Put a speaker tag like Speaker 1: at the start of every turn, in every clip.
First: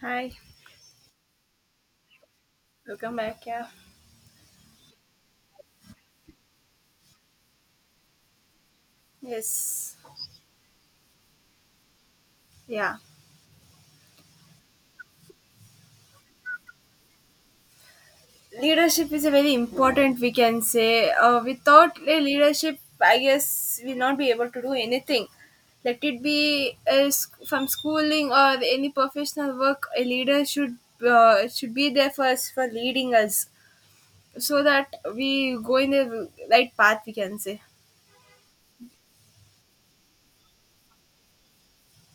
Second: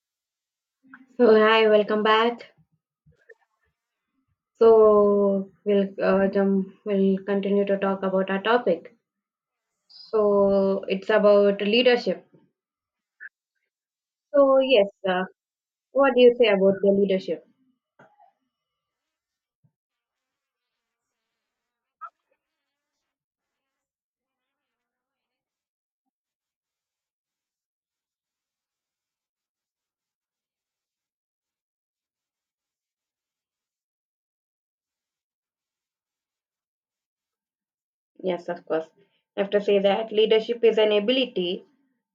Speaker 1: Hi,
Speaker 2: So hi, welcome back.
Speaker 1: welcome back. Yeah,
Speaker 2: We'll continue to talk about our topic.
Speaker 1: yes,
Speaker 2: So it's about leadership.
Speaker 1: yeah.
Speaker 2: So what do you say about the leadership?
Speaker 1: Leadership is a very important, we can say. Without a leadership, I guess we'll not be able to do anything. Let it be from schooling or any professional work, a leader should be there for us for leading us, so that we go in the right path. We can say.
Speaker 2: Yes, of course. I have to say that leadership is an ability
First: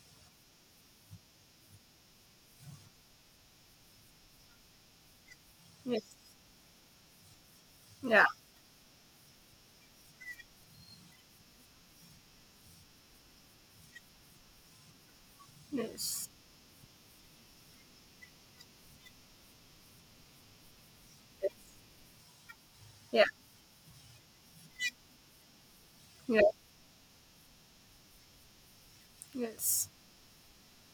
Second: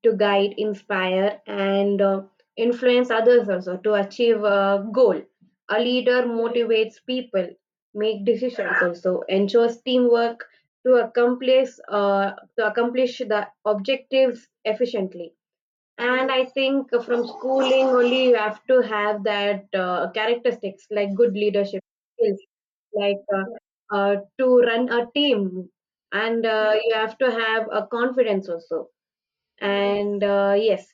Speaker 2: to guide, inspire, and influence others also to achieve a goal. A
Speaker 1: Yes.
Speaker 2: leader motivates people, make
Speaker 1: Yeah.
Speaker 2: decisions also, ensures teamwork to accomplish uh, to accomplish the objectives efficiently.
Speaker 1: Yes.
Speaker 2: And I think from schooling only you have to have that characteristics like good leadership skills, like
Speaker 1: Yeah.
Speaker 2: to run a team,
Speaker 1: Yeah.
Speaker 2: and you have to have a confidence also
Speaker 1: Yes.
Speaker 2: and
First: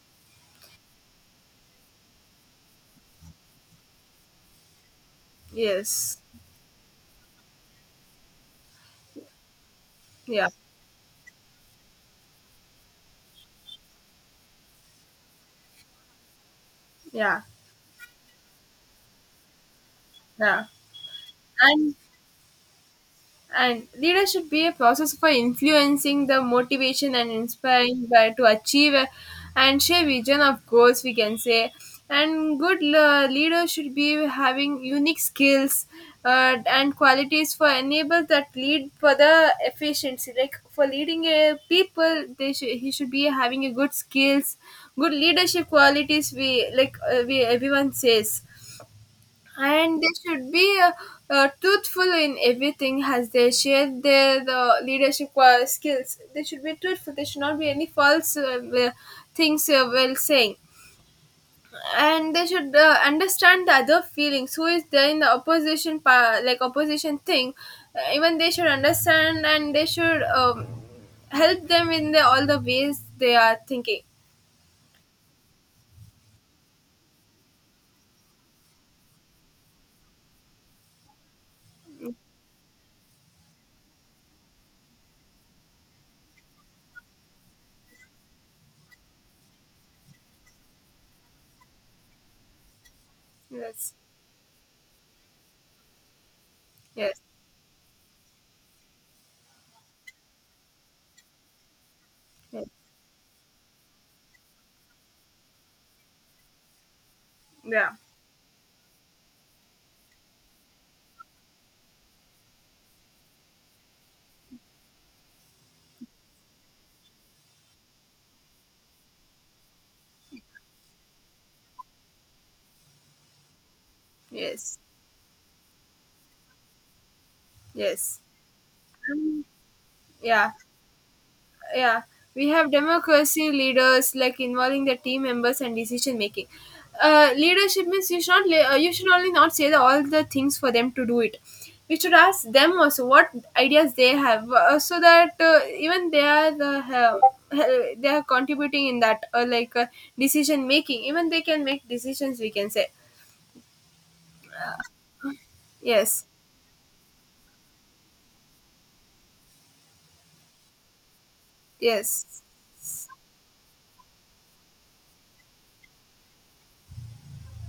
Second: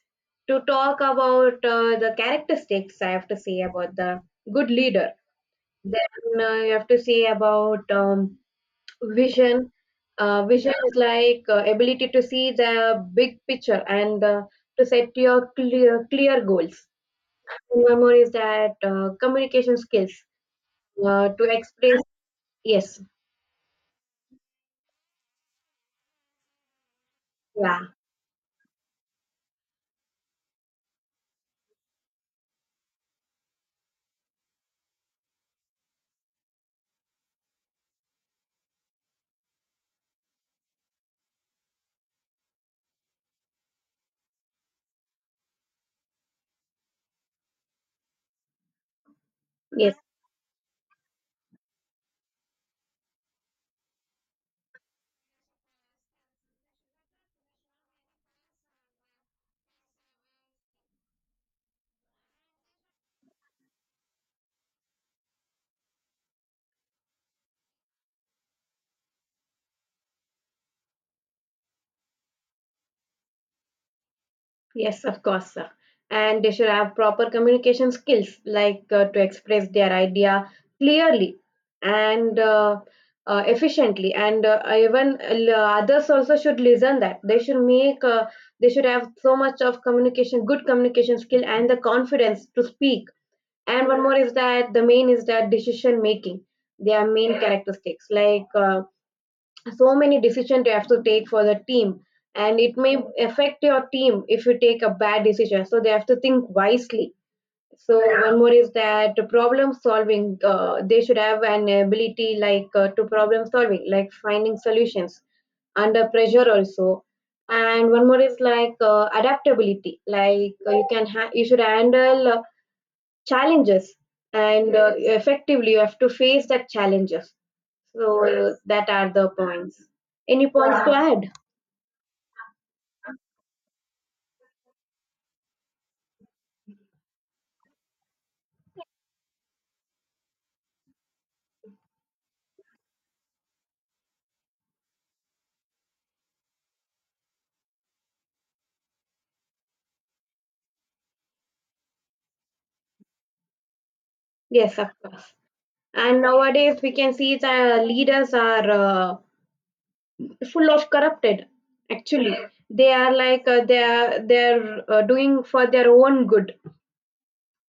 Speaker 2: to talk about the characteristics, I have to say about the good leader.
Speaker 1: Yes.
Speaker 2: Then you have to say about vision.
Speaker 1: Yeah.
Speaker 2: Vision is like ability to see the big picture and to set your clear goals.
Speaker 1: Yeah.
Speaker 2: And one more is that communication skills
Speaker 1: Yeah.
Speaker 2: to
Speaker 1: and
Speaker 2: express. Yes,
Speaker 1: and leader should be a process for influencing the motivation and
Speaker 2: yeah,
Speaker 1: inspiring by to achieve. And share vision of goals, we can say. And leader should be having unique skills and qualities for enable that lead for the efficiency, like for leading a people, they should he should be having a good skills, good leadership qualities we like, we everyone says.
Speaker 2: yes.
Speaker 1: And they should be truthful in everything, as they share their leadership skills. They should be truthful. There should not be any false things while saying. And they should understand the other feelings. Who is there in the opposition, like opposition thing? Even they should understand, and they should help them in the, all the ways they are thinking.
Speaker 2: Yes, of course, sir. And they should have proper communication skills, like to express their idea clearly and efficiently. And even others also should listen that they should have so much of communication, good communication skill, and the confidence to speak. And
Speaker 1: Yes.
Speaker 2: one more is that the main is that decision making. Their
Speaker 1: Yes.
Speaker 2: main characteristics, like so many decisions you have to take for the team, and
Speaker 1: Yes.
Speaker 2: it may affect your team if you take a bad decision, so they have to think wisely.
Speaker 1: Yeah.
Speaker 2: So one more is that problem solving. They should have an ability like to problem solving like finding solutions under pressure also. And one more is like adaptability, like you should handle challenges and
Speaker 1: Yes.
Speaker 2: effectively you have to face that challenges.
Speaker 1: Yes.
Speaker 2: So that are the points. Any
Speaker 1: Yeah.
Speaker 2: points to add?
Speaker 1: Yeah, we have democracy leaders like involving the team members and decision making. Leadership means you should not le- you should only not say the, all the things for them to do it. We should ask them also what ideas they have, so that even they are they are contributing in that, decision making. Even they can make decisions, we can say.
Speaker 2: Yes, of course. And
Speaker 1: Yes.
Speaker 2: nowadays we can see the leaders are full of corrupted. Actually,
Speaker 1: Yes.
Speaker 2: they are like they're doing for their own good.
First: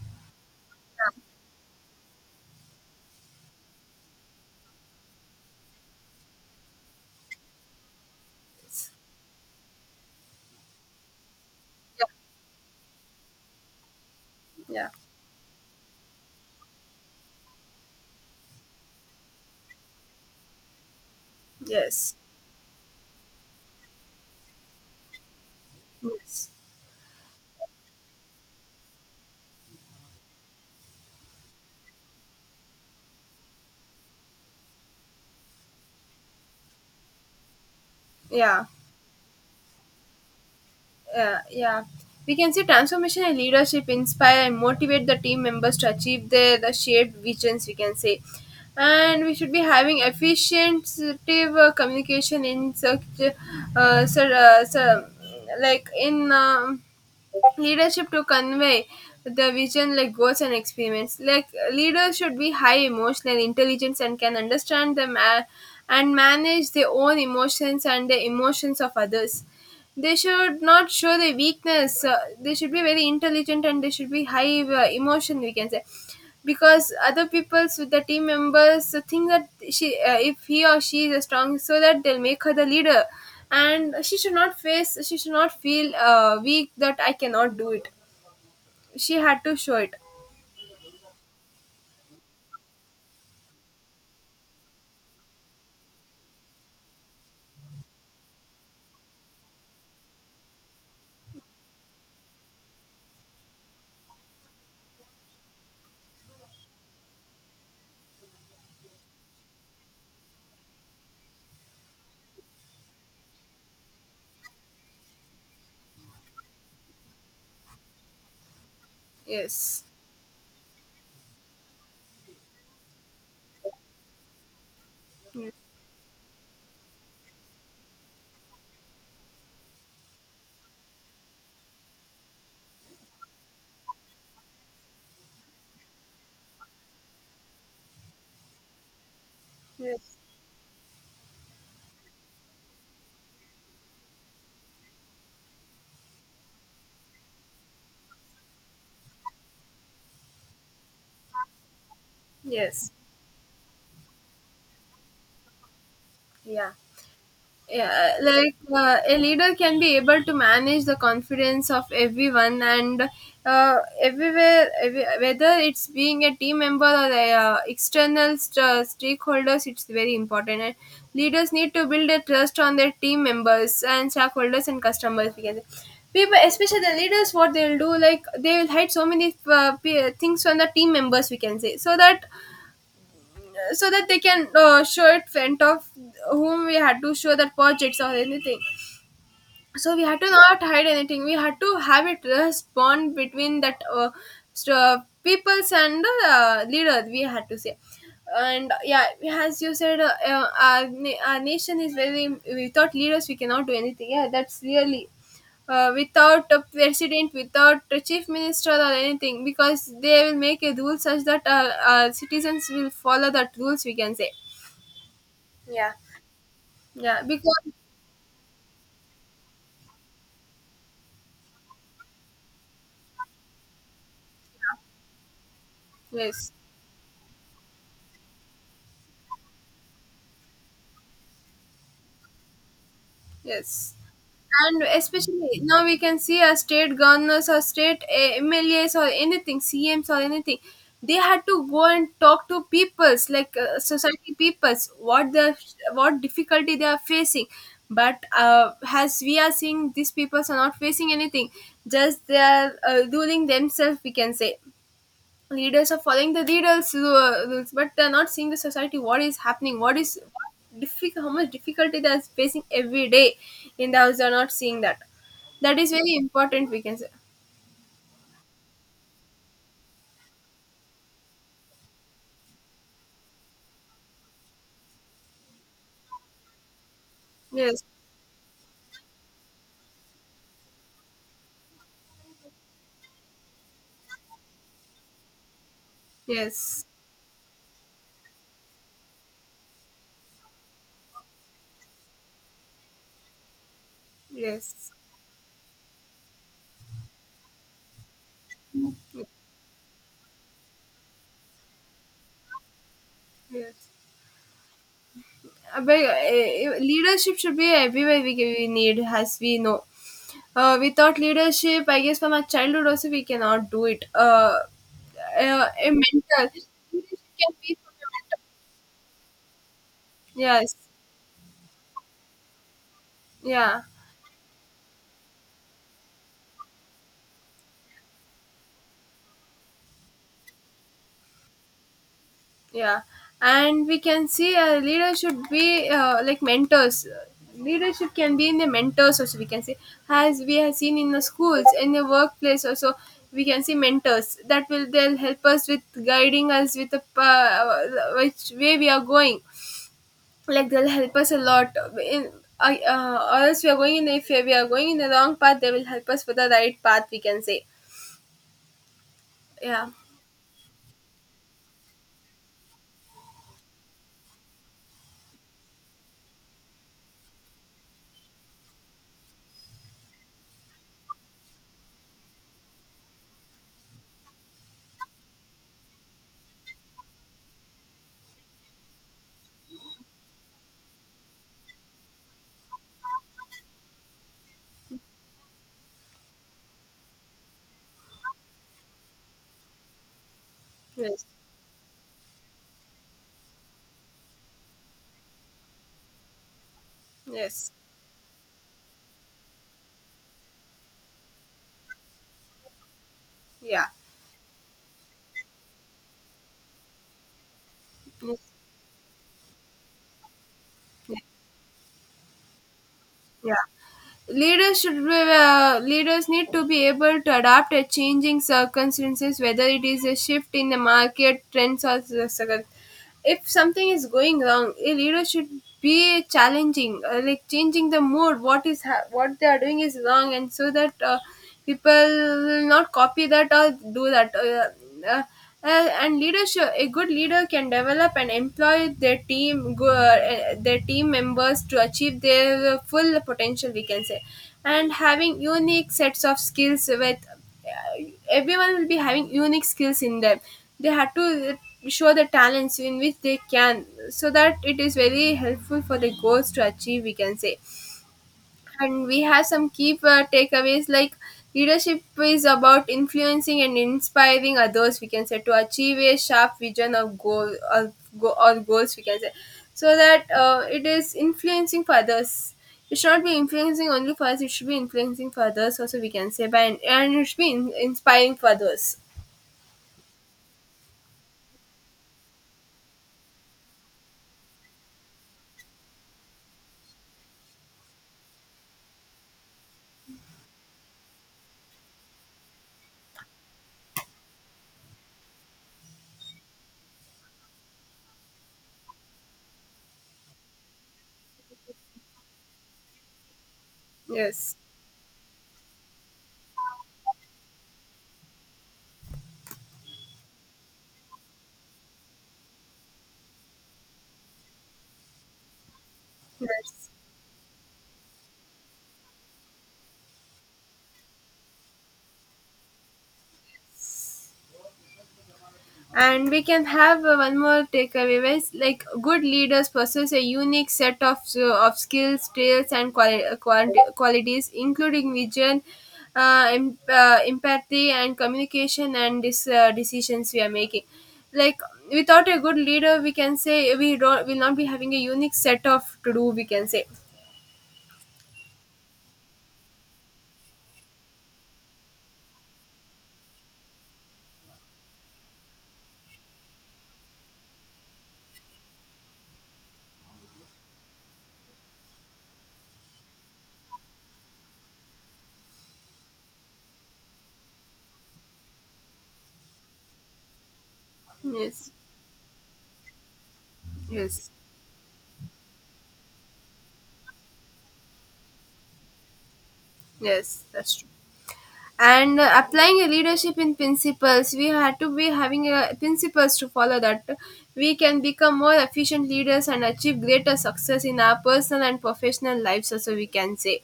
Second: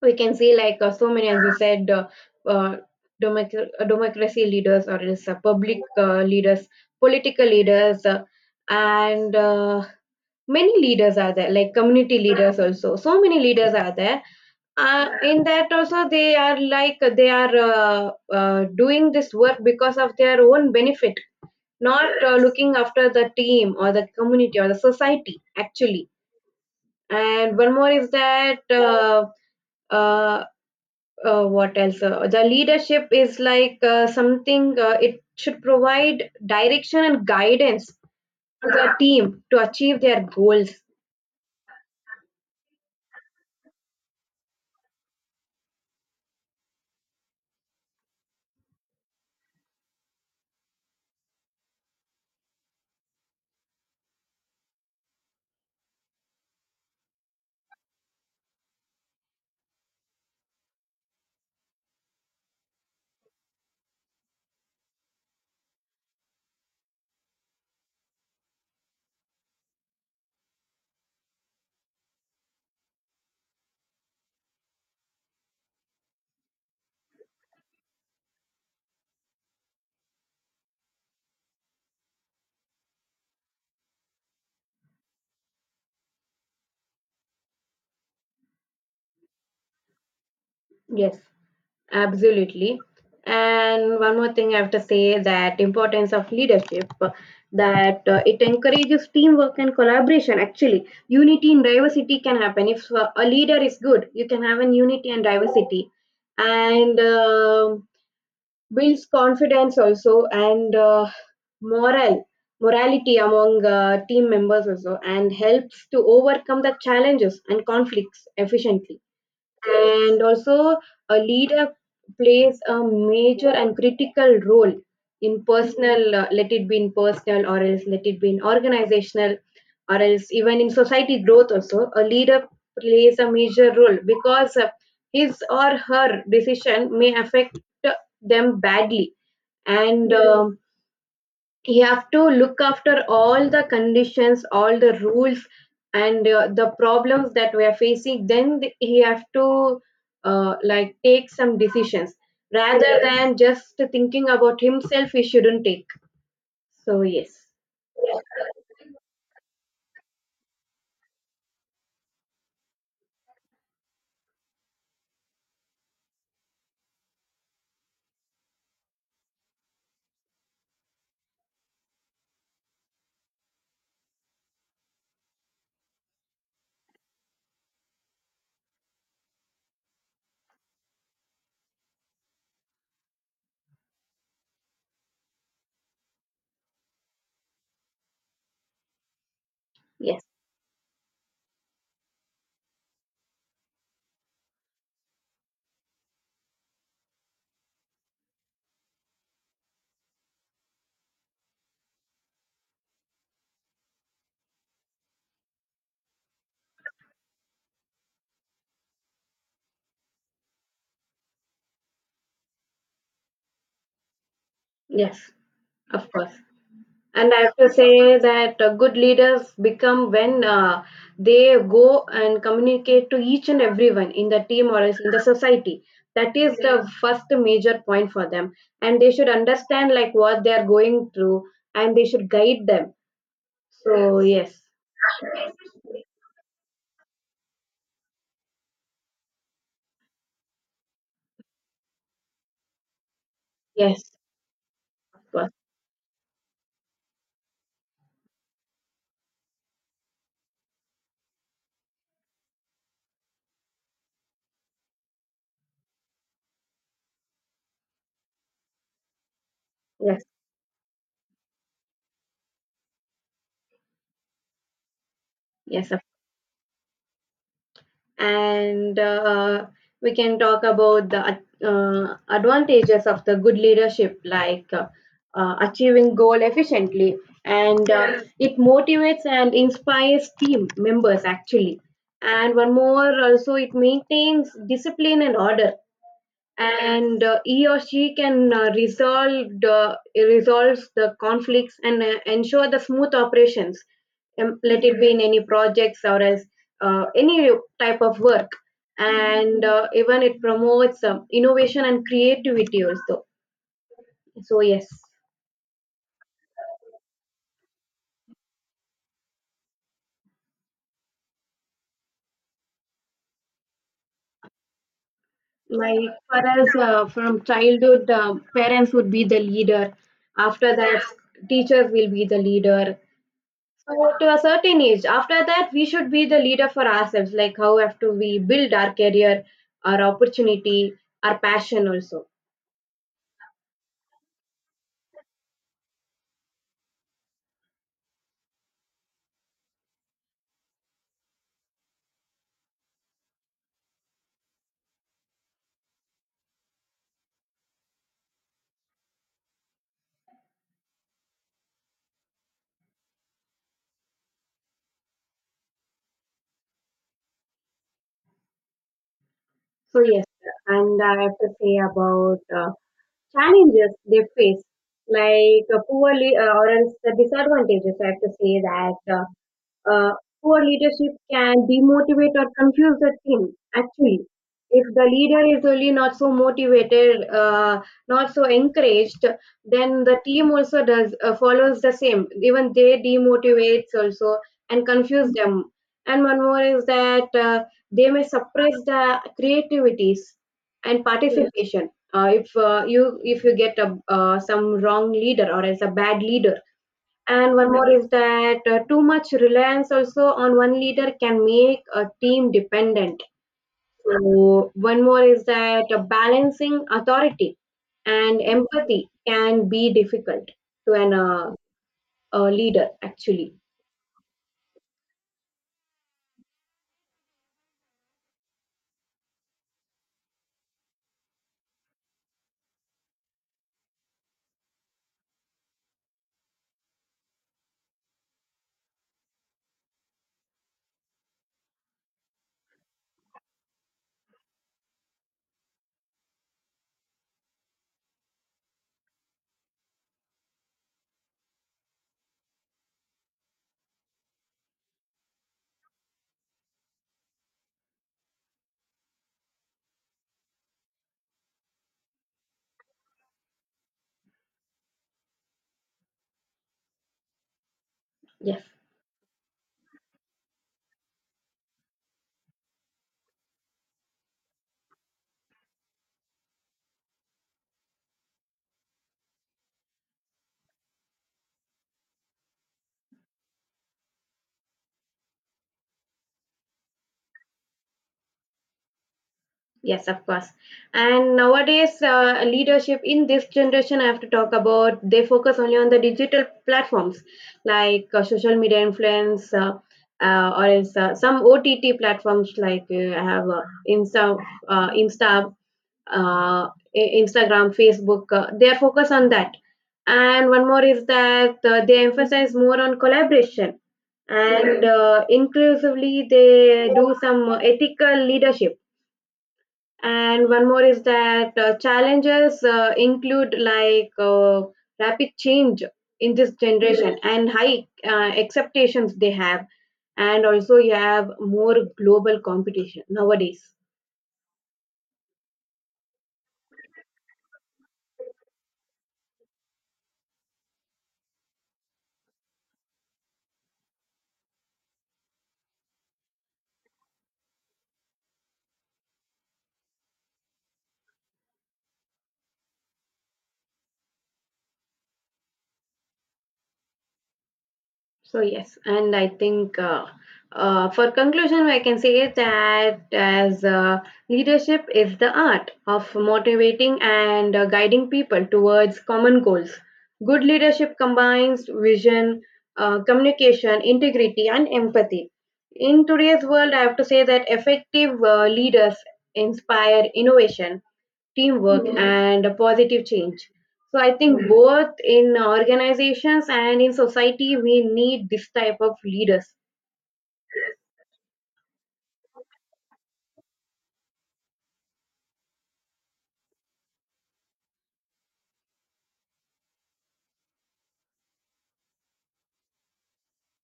Speaker 2: We can see like so many, as you said, uh, democracy leaders or else public leaders, political leaders, and many leaders are there, like
Speaker 1: Yeah,
Speaker 2: community leaders also. So many leaders are there.
Speaker 1: yeah.
Speaker 2: In that also they are like they are doing this work because of their own benefit, not
Speaker 1: Yes.
Speaker 2: looking after the team or the community or the society actually.
Speaker 1: Yes.
Speaker 2: And one more is that uh, what else, the leadership is like something it should provide direction and guidance
Speaker 1: Yeah.
Speaker 2: to the team to achieve their goals.
Speaker 1: Yeah. Yeah, we can see transformation in leadership inspire and motivate the team members to achieve their the shared visions, we can say. And we should be having efficient communication in such uh, sir, uh, sir, like in leadership, to convey the vision like goals and experiments. Like, leaders should be high emotional intelligence and can understand them, and manage their own emotions and the emotions of others. They should not show their weakness. They should be very intelligent, and they should be high emotion, we can say. Because other people's with the team members, so think that she if he or she is strong, so that they'll make her the leader. And she should not feel weak that I cannot do it. She had to show it.
Speaker 2: Yes. Absolutely. And one more thing I have to say, that importance of leadership, that it encourages teamwork and collaboration, actually unity and diversity can happen if a leader is good, you can have an unity and diversity, and builds confidence also, and morale morality among team members also, and helps to overcome the challenges and conflicts efficiently.
Speaker 1: Yes.
Speaker 2: And also, a leader plays a major and critical role in personal, let it be in personal or else let it be in organizational, or else even in society growth also. A leader plays a major role because his or her decision may affect them badly. And
Speaker 1: Yes.
Speaker 2: you have to look after all the conditions, all the rules, and the problems that we are facing. Then he have to like take some decisions,
Speaker 1: Yes.
Speaker 2: rather than just thinking about himself he shouldn't take.
Speaker 1: Yeah.
Speaker 2: So yes,
Speaker 1: Yeah, like a leader can be able to manage the confidence of everyone, and everywhere, every, whether it's being a team member or a, stakeholders, it's very important. And leaders need to build a trust on their team members and stakeholders and customers. We can say. People, especially the leaders, what they'll do, like they will hide so many things from the team members. We can say, so that so that they can show it front of whom we had to show that projects or anything. So we had
Speaker 2: yes,
Speaker 1: to not hide anything, we had to have a trust bond between that st- uh, peoples and the leader, we had to say. And yeah, as you said, our nation is very, without leaders we cannot do anything. Yeah, that's really, without a president, without a chief minister or anything, because they will make a rule such that citizens will follow that rules, we can say.
Speaker 2: yes,
Speaker 1: Yeah.
Speaker 2: of course.
Speaker 1: Yeah,
Speaker 2: And I have
Speaker 1: because
Speaker 2: to say that good leaders become when they go and communicate to each and everyone in the team or else in the society. That
Speaker 1: yes.
Speaker 2: is the first major point for them. And they should understand like what they are going through, and they should guide them.
Speaker 1: Yes.
Speaker 2: So yes,
Speaker 1: And especially now we can see our state governors or state eh, MLAs or anything, CMs or anything. They had to go and talk to peoples, like
Speaker 2: yes,
Speaker 1: society peoples
Speaker 2: of
Speaker 1: what
Speaker 2: course.
Speaker 1: the what difficulty they are facing. But as we are seeing, these peoples are not facing anything. Just they are ruling themselves. We can say, leaders are following the leaders rules, but they're not seeing the society, what is happening, what is
Speaker 2: Yes,
Speaker 1: what difficult, how much difficulty they're facing every day in the house. They're not seeing that. That
Speaker 2: yes,
Speaker 1: is very important, we can say.
Speaker 2: and we can talk about the advantages of the good leadership, like achieving goal efficiently,
Speaker 1: Yes.
Speaker 2: and It motivates and inspires team members actually. And one more also, it maintains discipline and order,
Speaker 1: Yes.
Speaker 2: and he or she can resolves the conflicts, and ensure the smooth operations, let
Speaker 1: Yes.
Speaker 2: it be in any projects or as any type of work. And even it promotes innovation and creativity also.
Speaker 1: Yes.
Speaker 2: So yes.
Speaker 1: Leadership should be everywhere we need, as we know. Without leadership, I guess from our childhood also we cannot do it. A
Speaker 2: Like
Speaker 1: mental
Speaker 2: for us,
Speaker 1: leadership
Speaker 2: from
Speaker 1: can be from
Speaker 2: childhood,
Speaker 1: your mentor.
Speaker 2: parents would be the leader.
Speaker 1: Yes.
Speaker 2: After that, teachers will be the leader.
Speaker 1: Yeah.
Speaker 2: So to a certain age, after that, we should be the leader for ourselves. Like how have to we build our career, our opportunity, our passion also.
Speaker 1: Yeah, and we can see a leader should be like mentors, leadership can be in the mentors also, we can see. As we have seen in the schools, in the workplace also, we can see mentors that will they'll help us with guiding us with the which way we are going. Like, they'll help us a lot in, or else we are going in, if we are going in the wrong path, they will help us for the right path, we can say. Yeah.
Speaker 2: So yes, and I have to say about challenges they face, like or else the disadvantages. I have to say that uh, poor leadership can demotivate or confuse the team. Actually, if the leader is really not so motivated, not so encouraged, then the team also does follows the same, even they demotivates also and confuse them. And one more is that they may suppress the creativities and Yes.
Speaker 1: Yes.
Speaker 2: participation. If you if you get a some wrong leader or as a bad leader. And one
Speaker 1: Yes.
Speaker 2: Yeah. more is that too much reliance also on one leader can make a team dependent.
Speaker 1: Yeah.
Speaker 2: So one more is that balancing authority
Speaker 1: Yes.
Speaker 2: and empathy can be difficult to an a leader actually.
Speaker 1: Yeah. Leaders should be, leaders need to be able to adapt to changing circumstances, whether it is a shift in the market trends or the if something is going wrong, a leader should be challenging, like changing the mood, what is what they are doing is wrong, and so that people will not copy that or do that. Uh, and leadership, a good leader can develop and employ their their team members to achieve their full potential, we can say. And having unique sets of skills with, uh, everyone will be having unique skills in them. They have to uh, show the talents in which they can, so that it is very helpful for the goals to achieve, we can say.
Speaker 2: Yes,
Speaker 1: And we have some key takeaways, like leadership is about influencing and inspiring others, we can say, to achieve a sharp vision of or goals, we can say. So that it is influencing for others, it should not be influencing only for us, it should be influencing for others also, we can say by, and it should be inspiring for others.
Speaker 2: yes, of course. And nowadays, leadership in this generation, I have to talk about, they focus only on the digital platforms like social media influence. Or else some OTT platforms like I have Insta, uh, Insta uh, Instagram, Facebook. They are focused on that. And one more is that they emphasize more on collaboration,
Speaker 1: Yes.
Speaker 2: and inclusively they do some ethical leadership. And one more is that challenges include like rapid change in this
Speaker 1: Yes.
Speaker 2: generation and high expectations they have. And also, you have more global competition nowadays.
Speaker 1: And we can have, one more takeaway is like good leaders possess a unique set of, of skills, traits and qualities, including vision, empathy, and communication, and decisions we are making. Like, without a good leader, we can say, we don't will not be having a unique set of to do, we can say.
Speaker 2: So yes, and I think for conclusion, I can say that, as leadership is the art of motivating and guiding people towards common goals. Good leadership combines vision, communication, integrity, and empathy. In today's world, I have to say that effective leaders inspire innovation,
Speaker 1: Yes.
Speaker 2: teamwork, and a positive change. So I
Speaker 1: Yes.
Speaker 2: think both in organizations and in society, we need this type of leaders.
Speaker 1: Yes, that's true. And applying a leadership in principles, we had to be having a principles to follow that, we can become more efficient leaders and achieve greater success in our personal and professional lives also, we can say.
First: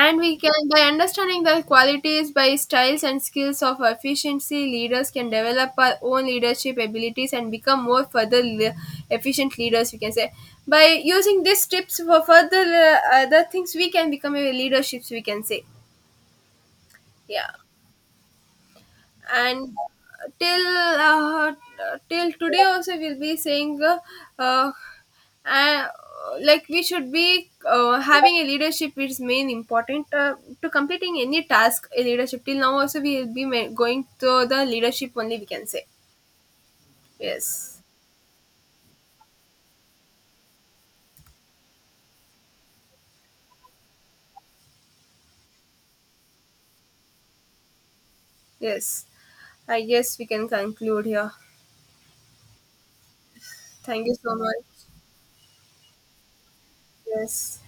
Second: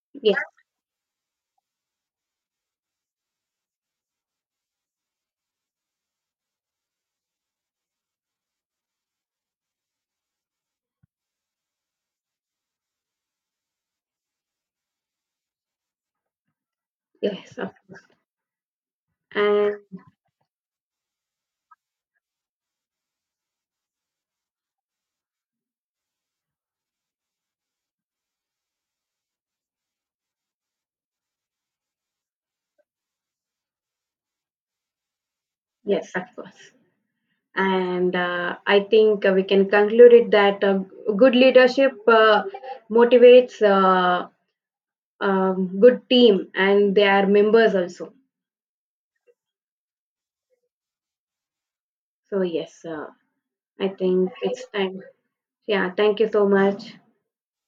Speaker 1: And we
Speaker 2: Yes,
Speaker 1: can by understanding the qualities, by styles and skills of efficiency leaders, can develop our own leadership abilities and become more efficient leaders, we can say. By using these tips for further other things, we can become a leaderships, we can say. Yeah.
Speaker 2: yes, of-
Speaker 1: And
Speaker 2: and
Speaker 1: till uh, till today also we'll be saying, uh, uh, like we should be having a leadership is main important, to completing any task a leadership. Till now also, we will be going to the leadership only, we can say.
Speaker 2: yes, of course.
Speaker 1: Yes.
Speaker 2: And I think we can conclude it that good leadership motivates good team and their members also.
Speaker 1: Yes, I guess we can conclude here.
Speaker 2: So yes, I
Speaker 1: Thank you
Speaker 2: think
Speaker 1: so
Speaker 2: it's
Speaker 1: much.
Speaker 2: time. Yeah, thank you so much.
Speaker 1: Yes.